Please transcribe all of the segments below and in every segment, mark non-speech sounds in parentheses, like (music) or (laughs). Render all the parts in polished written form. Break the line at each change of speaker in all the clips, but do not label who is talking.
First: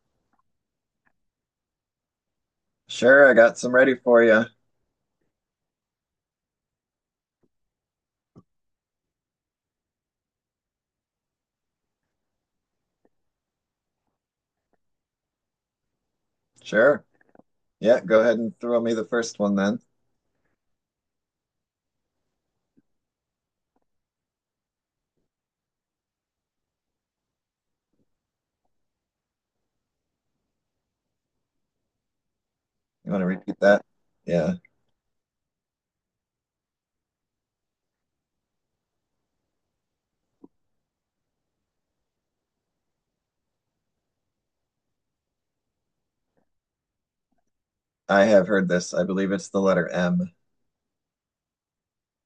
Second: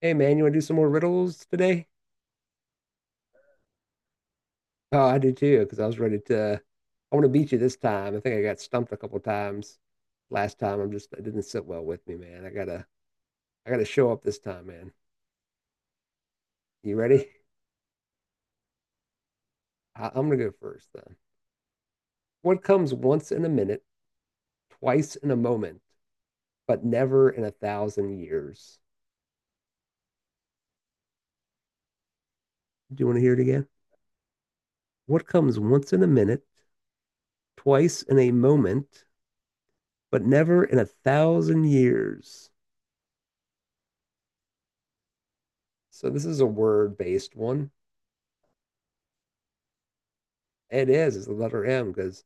Hey man, you want to do some more riddles today?
Sure, I got some ready for you.
Oh, I do too, because I was ready to. I want to beat you this time. I think I got stumped a couple times last time. I'm just it didn't sit well with me, man. I gotta show up this time, man. You
Sure.
ready?
Yeah, go ahead and throw me the first one then.
I'm gonna go first then. What comes once in a minute, twice in a moment, but never in a thousand years? Do you
You
want to
want to
hear it
repeat
again?
that? Yeah,
What comes once in a minute, twice in a moment, but never in a thousand years? So this is a word-based one.
I have heard this. I believe it's the letter M.
It is. It's the letter M because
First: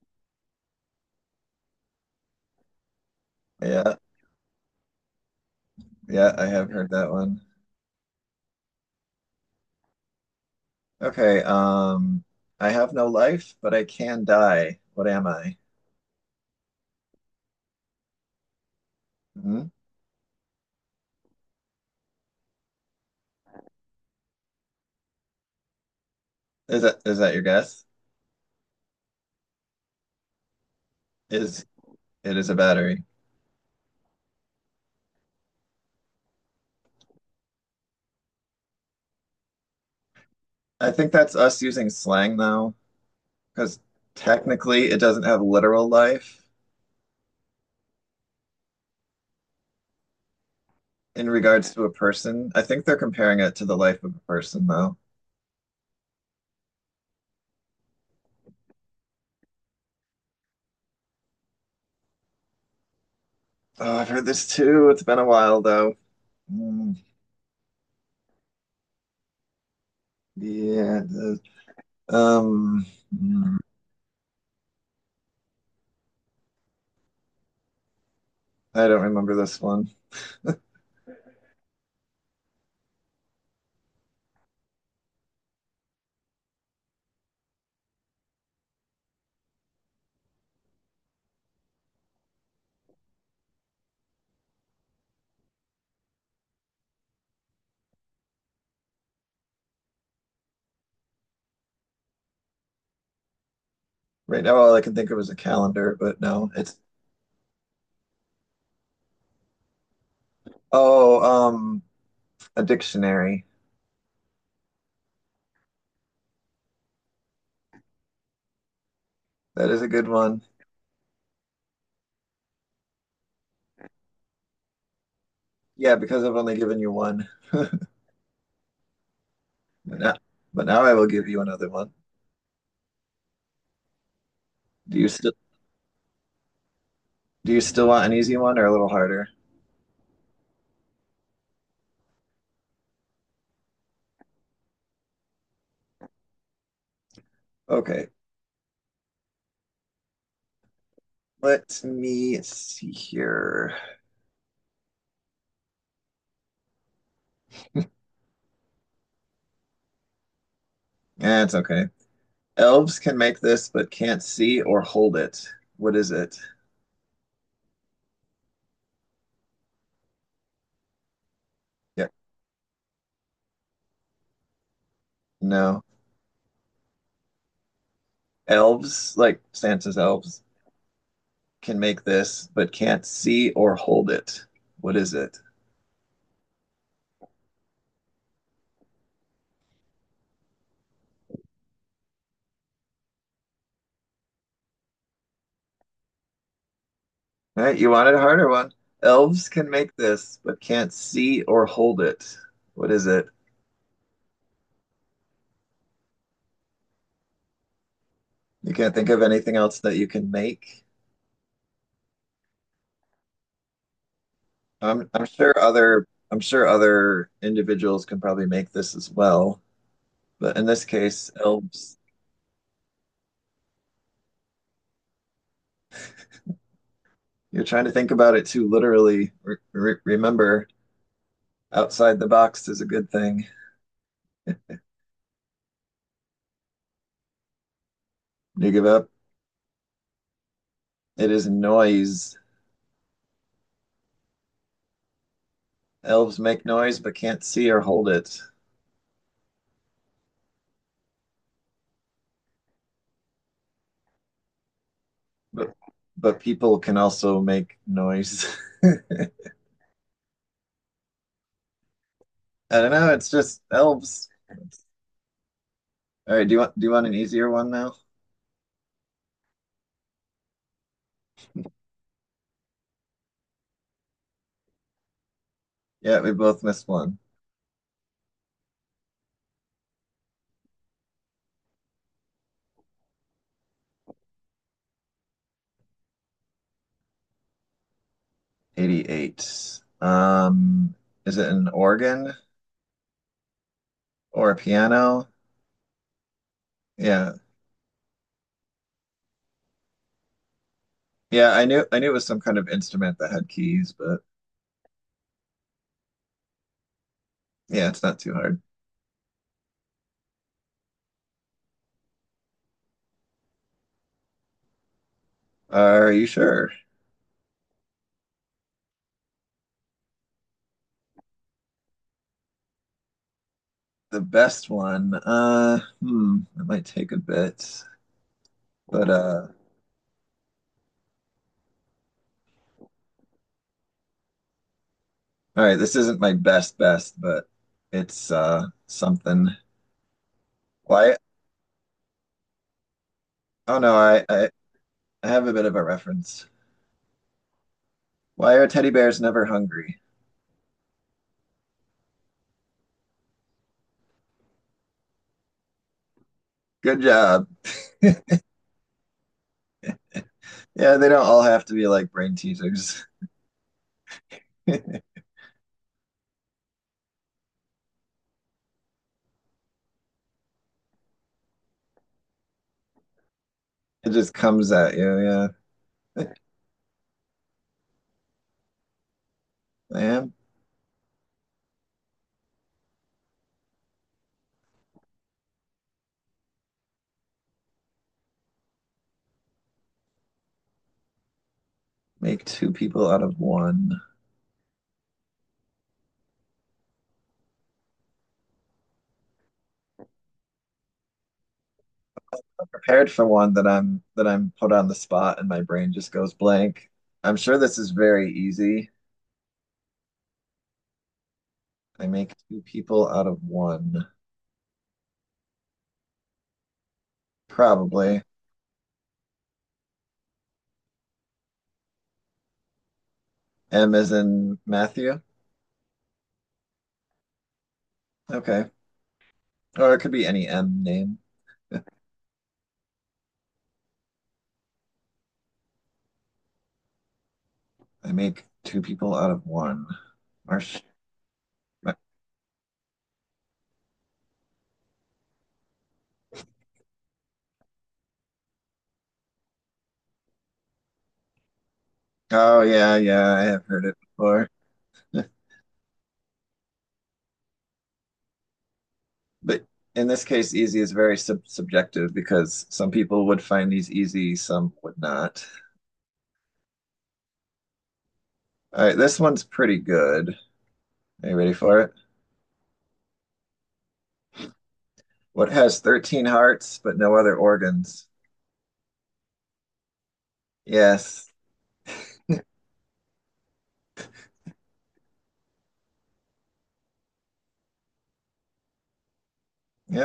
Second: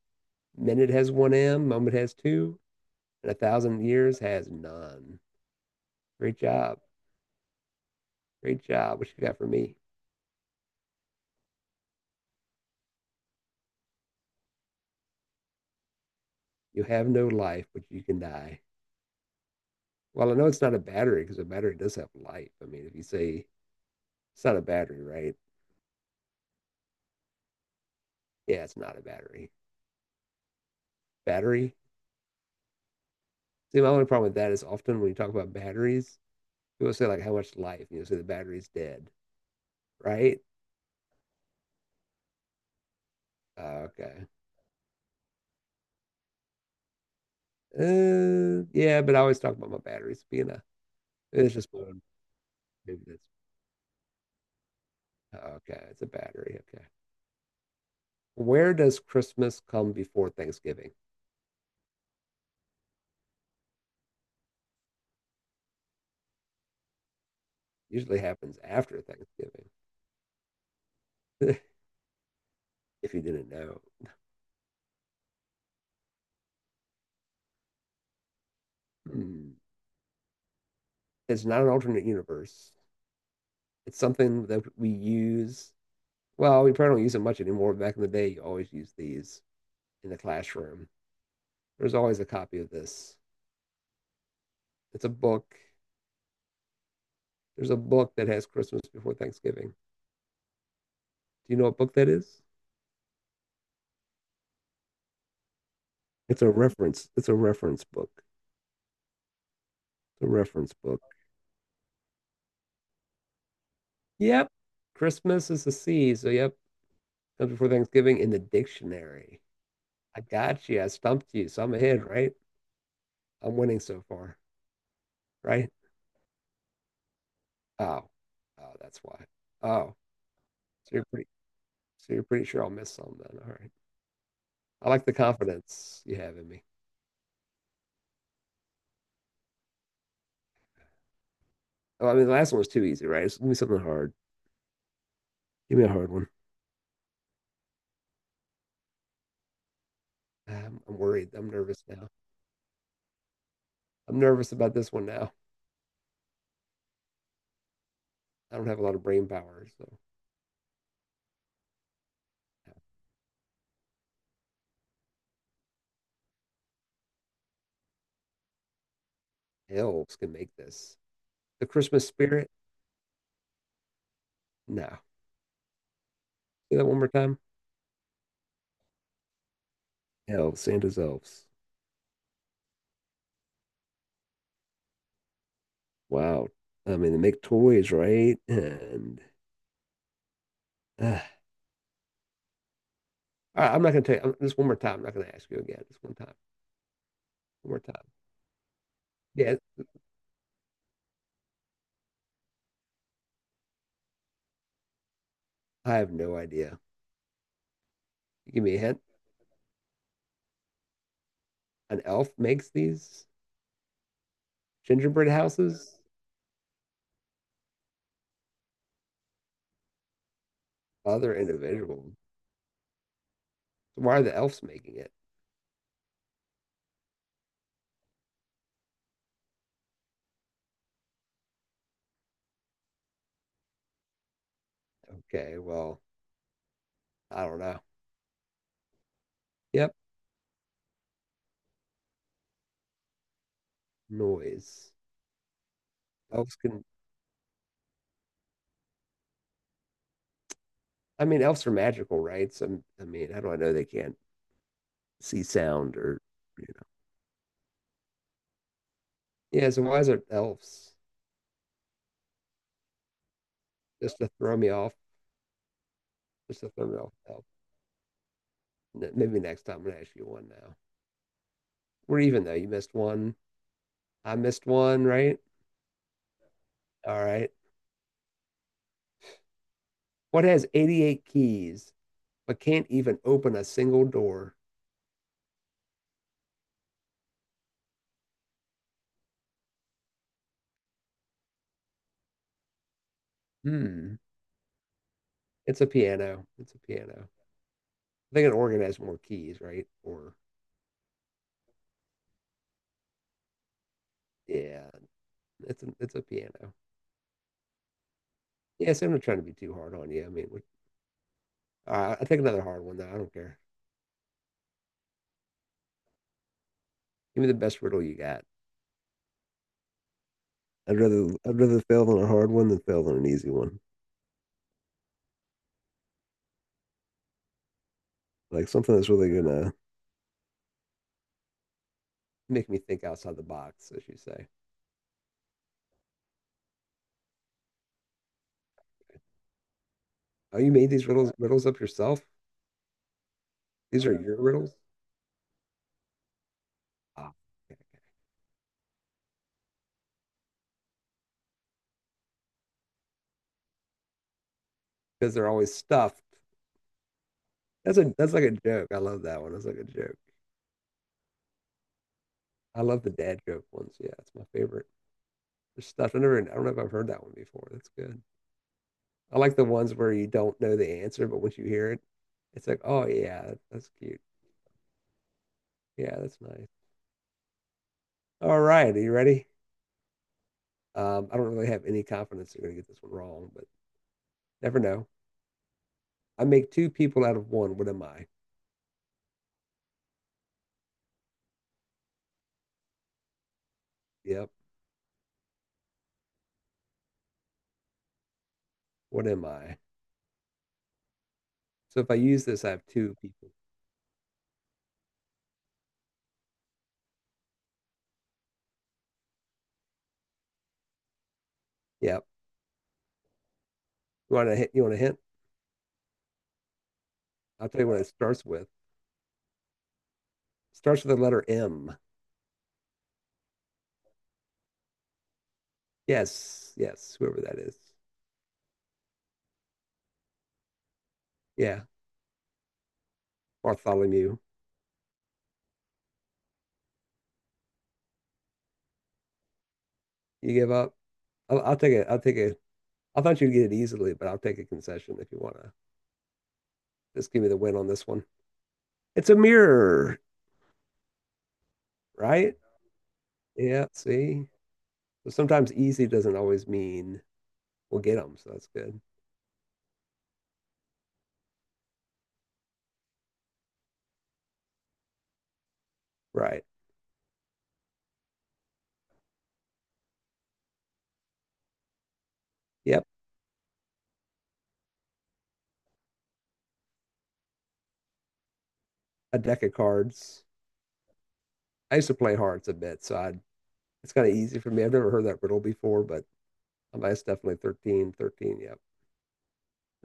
minute has one M, moment has two, and a thousand
Yeah,
years has none.
yeah,
Great
I have
job.
heard that one.
Great job. What you got for me?
Okay, I have no life, but I can die. What am I?
You have no life, but you can die.
Hmm?
Well, I know it's not a battery because a battery does have life. I mean, if you say it's not a battery, right?
Is that your guess?
Yeah, it's not a battery.
Is
Battery.
it is a battery?
See, my only problem with that is often when you talk about batteries, people say like how much life, say the battery's dead, right?
I think that's us using slang though, because
Okay.
technically it doesn't have literal life
Yeah, but I always talk about my batteries being a.
in
It's just
regards to a person. I think they're
maybe that's
comparing it to the life of a person though.
okay, it's a battery. Okay. Where does Christmas come before Thanksgiving?
Oh, I've heard this too. It's been a while though. Mm,
Usually happens after Thanksgiving,
yeah.
(laughs)
Um,
if you didn't
mm,
know. (clears throat)
I don't remember
Hmm.
this one.
It's not an alternate universe. It's something that we use. Well, we probably don't use it much anymore. Back in the day, you always used these in the classroom. There's always a copy of this. It's a book. There's a book that has Christmas before Thanksgiving. Do you know what book that is?
Right now, all I can think of is a calendar, but
It's a
no, it's
reference. It's a reference book. It's a reference book.
oh, um, a dictionary.
Yep. Christmas is a C, so yep, just before Thanksgiving in the dictionary.
That is a good
I
one.
got you. I stumped you. So I'm ahead, right? I'm winning so far, right?
Yeah, because I've only given you one. (laughs)
Oh, oh, that's why. Oh,
But now, but now
so
I
you're
will give
pretty,
you another one.
so you're pretty sure I'll miss some then. All right. I
Do
like
you
the
still
confidence you have in me.
do you still want an easy one or a little harder?
Oh, I mean, the last one was too easy, right? So give me something hard. Give me a hard one.
Okay,
I'm worried. I'm
let
nervous now.
me see here.
I'm nervous about this one now. I don't have a lot of brain power, so
Yeah, it's okay. Elves can make this, but can't see or hold it. What is it?
elves can make this. The Christmas
Yeah,
spirit? No.
no.
Say that one more time.
Elves, like Santa's elves,
Elves, Santa's elves.
can make this, but can't see or hold it. What is it?
Wow. I mean, they make toys, right? And uh, all right, I'm not going to tell you this one more time. I'm not going to ask you again. This one time.
All
One
right,
more
you
time.
wanted a harder one. Elves
Yeah,
can make this, but can't see or hold it. What is it?
I have no idea. You give
You
me a
can't
hint.
think of anything else that you can make.
An elf makes these
I'm I'm
gingerbread
sure
houses?
other I'm sure other individuals can probably make this as well, but in this case,
Other
elves,
individual. Why are the elves making it?
you're trying to think about it too literally. Re re remember, outside the box is a good thing.
Okay, well, I don't know.
You give up.
Yep,
It is noise.
noise.
Elves
Elves
make
can,
noise but can't see or hold it.
I mean, elves are magical, right? So, I mean, how do I know they can't see
But
sound or,
but
you
people
know?
can also make noise. (laughs) I
Yeah, so why is it elves?
don't know. It's just
Just
elves.
to throw me off.
All right. Do you
Just to
want do
throw
you
me
want
off.
an
Elves.
easier one now?
Maybe next time I'm gonna ask you one now. We're even though you missed one. I missed one, right?
Yeah, we both missed one.
All right. What has 88 keys but can't even open a single door?
88. Is it an organ
Hmm.
or a piano?
It's a piano. It's a piano.
Yeah.
I think an organ has more keys, right? Or
Yeah, I knew it was some kind of instrument that had keys, but
yeah, it's a piano.
yeah, it's not too hard.
Yeah, so I'm not trying to be too hard on you. I mean, I take another hard one though. I don't care.
Are you sure?
Give me the best riddle you got. I'd rather fail on a hard one than fail on an easy one.
The best one. It might take a bit,
Like something
but
that's really gonna make me think outside the box, as you say.
all right, this isn't my best best, but it's something.
Oh, you made these
Why?
riddles up yourself?
Oh no,
These are
I,
your
I
riddles?
I have a bit of a reference. Why are teddy bears never hungry?
Because they're always stuffed.
Good job.
That's like a joke. I love that one. That's like a joke.
Yeah, they don't all have to be like brain
I love
teasers.
the
(laughs)
dad joke ones. Yeah, it's my favorite. They're stuffed. I don't know if I've heard that one before. That's good. I like the ones where you don't know the answer, but once you hear it, it's like, oh yeah, that's
It
cute.
just comes at you. Yeah,
Yeah, that's nice. All right, are you ready?
I am.
I don't really have any confidence you're gonna get this one wrong, but never know. I make two people out of one. What am I?
Make two people out of one.
Yep. What am I? So if I use this,
I'm
I have
prepared
two
for
people.
one that I'm put on the spot and my brain just goes blank. I'm sure this is very easy. I
Yep.
make two people out of one.
You want a hint? You want a hint? I'll tell you what it
Probably.
starts with. It starts with the letter M.
M as in Matthew?
Yes, yes, whoever that is.
Okay. Or it could be any M name.
Yeah, Bartholomew.
I make two people out of one.
You
Or
give up? I'll take it. I'll take it. I thought you'd get it easily, but I'll take a concession if you want to. Just give me the win on this one. It's a mirror, right?
oh yeah, yeah, I have heard
Yeah.
it
See,
before.
so sometimes easy doesn't always mean we'll get them. So that's good,
But in this case, easy is very subjective because some people would find these easy, some would not.
right?
All right, this one's pretty good. Are you ready for it?
Yep.
What has 13 hearts but no other organs?
A deck of cards.
Yes.
I used to play hearts a bit, so I it's kind of easy for me. I've never heard that riddle before, but I'm definitely 13, 13. Yep.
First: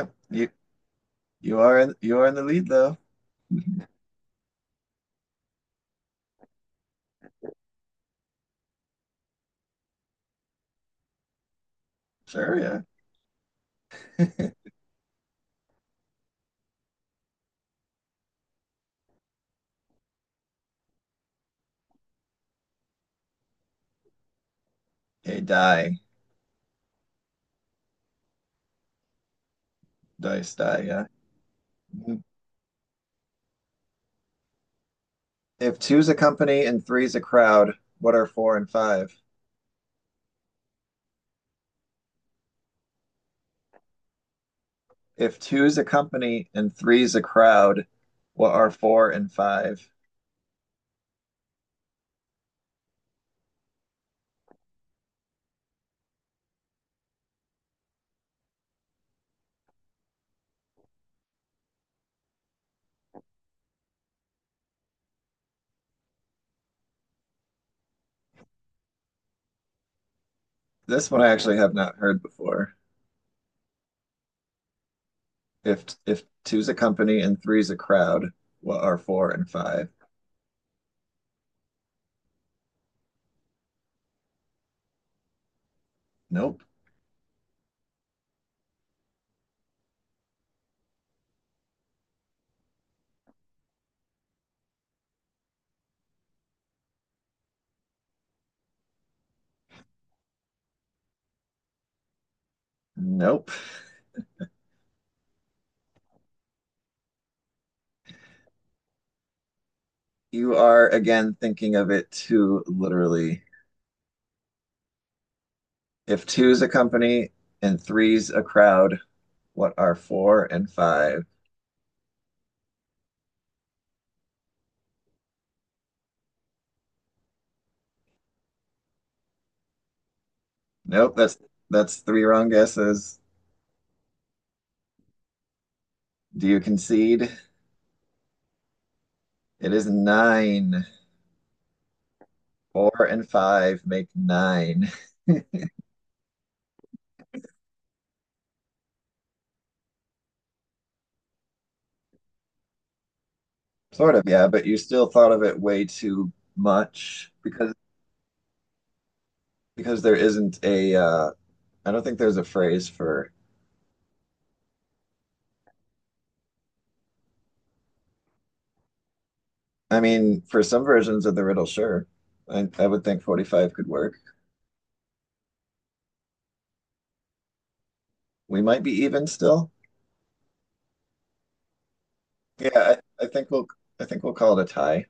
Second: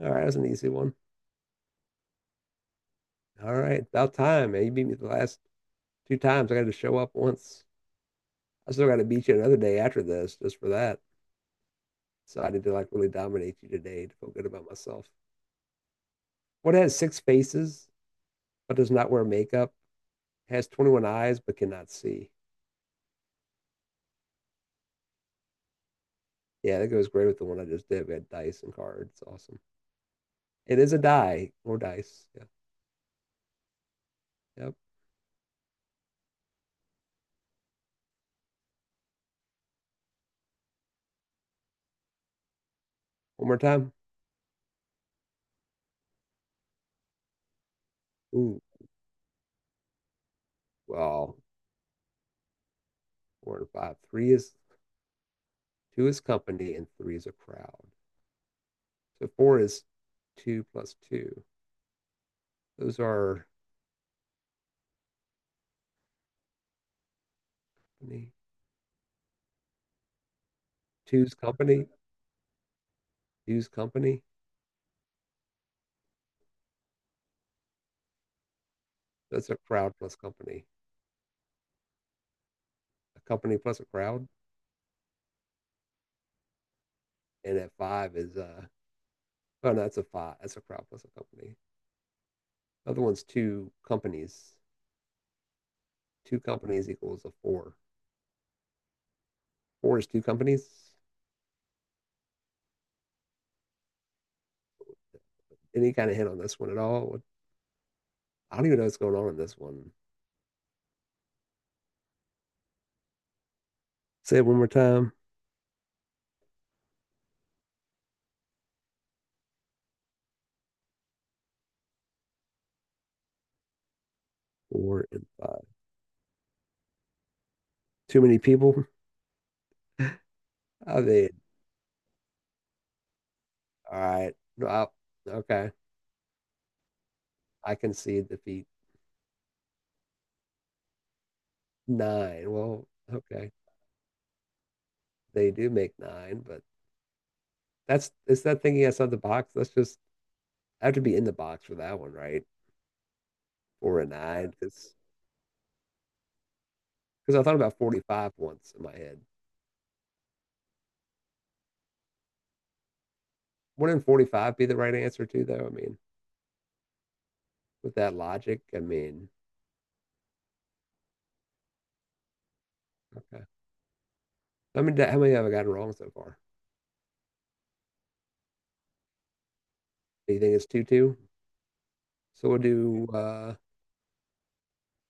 All right, that's an
You
easy one.
you are in you are in the lead though.
All
(laughs)
right, about time, man. You beat me the last two times. I got to show up once. I still got to beat you another day after this, just for that. So I
Sure,
need to
yeah.
like really dominate you today to feel good about myself. What has six faces but does not wear makeup? Has 21 eyes but cannot see.
A die,
Yeah, that goes great with the one I just did. We had dice and cards. It's awesome.
dice,
It
die,
is a
yeah.
die or
Mhm.
dice. Yeah. Yep.
If two's a company and three's a crowd, what are four and five?
One more time.
If two's a company and three's a crowd, what
Ooh,
are four and five?
well, four and five. Three is Two is company and three is a crowd. So four is two plus two. Those are
This one I
Two's
actually have
company.
not heard before.
Two's company.
If two's a company and three's a crowd, what are four and
That's a
five?
crowd plus company. A company plus a crowd.
Nope.
And at five is oh no, that's a five. That's a crowd plus a company. The other one's two companies. Two companies equals a four. Four is two companies.
Nope.
Any kind of hint on this one at all? I don't even know what's going on in this one.
You are again thinking of it too literally.
Say it one more time.
If two's a company and three's a crowd, what are four and five?
Four and five. Too many people. I
Nope,
mean,
that's that's three wrong guesses.
all right. No, okay.
Do you concede?
I concede defeat.
It is nine.
Nine. Well,
Four and
okay.
five make nine. (laughs)
They do make nine, but that's it's that thinking outside the box. That's just I have to be in the box for that one, right? Or a
Sort of, yeah,
nine,
but you
because
still thought of it way too much
because I thought
because
about 45 once in my head.
there isn't a I don't think there's a phrase for
Wouldn't 45 be the right answer too, though? I mean, with that logic, I mean,
I mean, for some versions of the riddle, sure. I would think
okay.
45 could work.
I mean, how many have I gotten wrong so far?
We might be even still.
Do you think it's 2-2? So we'll
Yeah,
do
I, I think we'll I think we'll call it a tie.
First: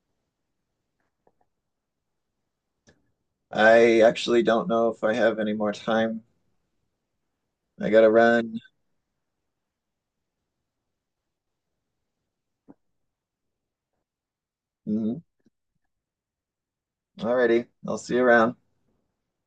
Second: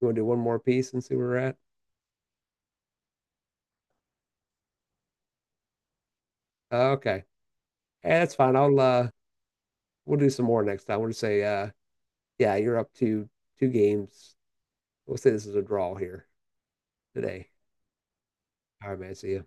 you want to do one more piece and see where we're at?
I actually don't know if I have any more time.
Okay.
I gotta
Hey, that's fine.
run.
I'll we'll do some more next time. We'll just say yeah, you're up to two games. We'll
Mhm.
say this is a draw here today.
Alrighty, I'll see you around.
All right, man. See ya.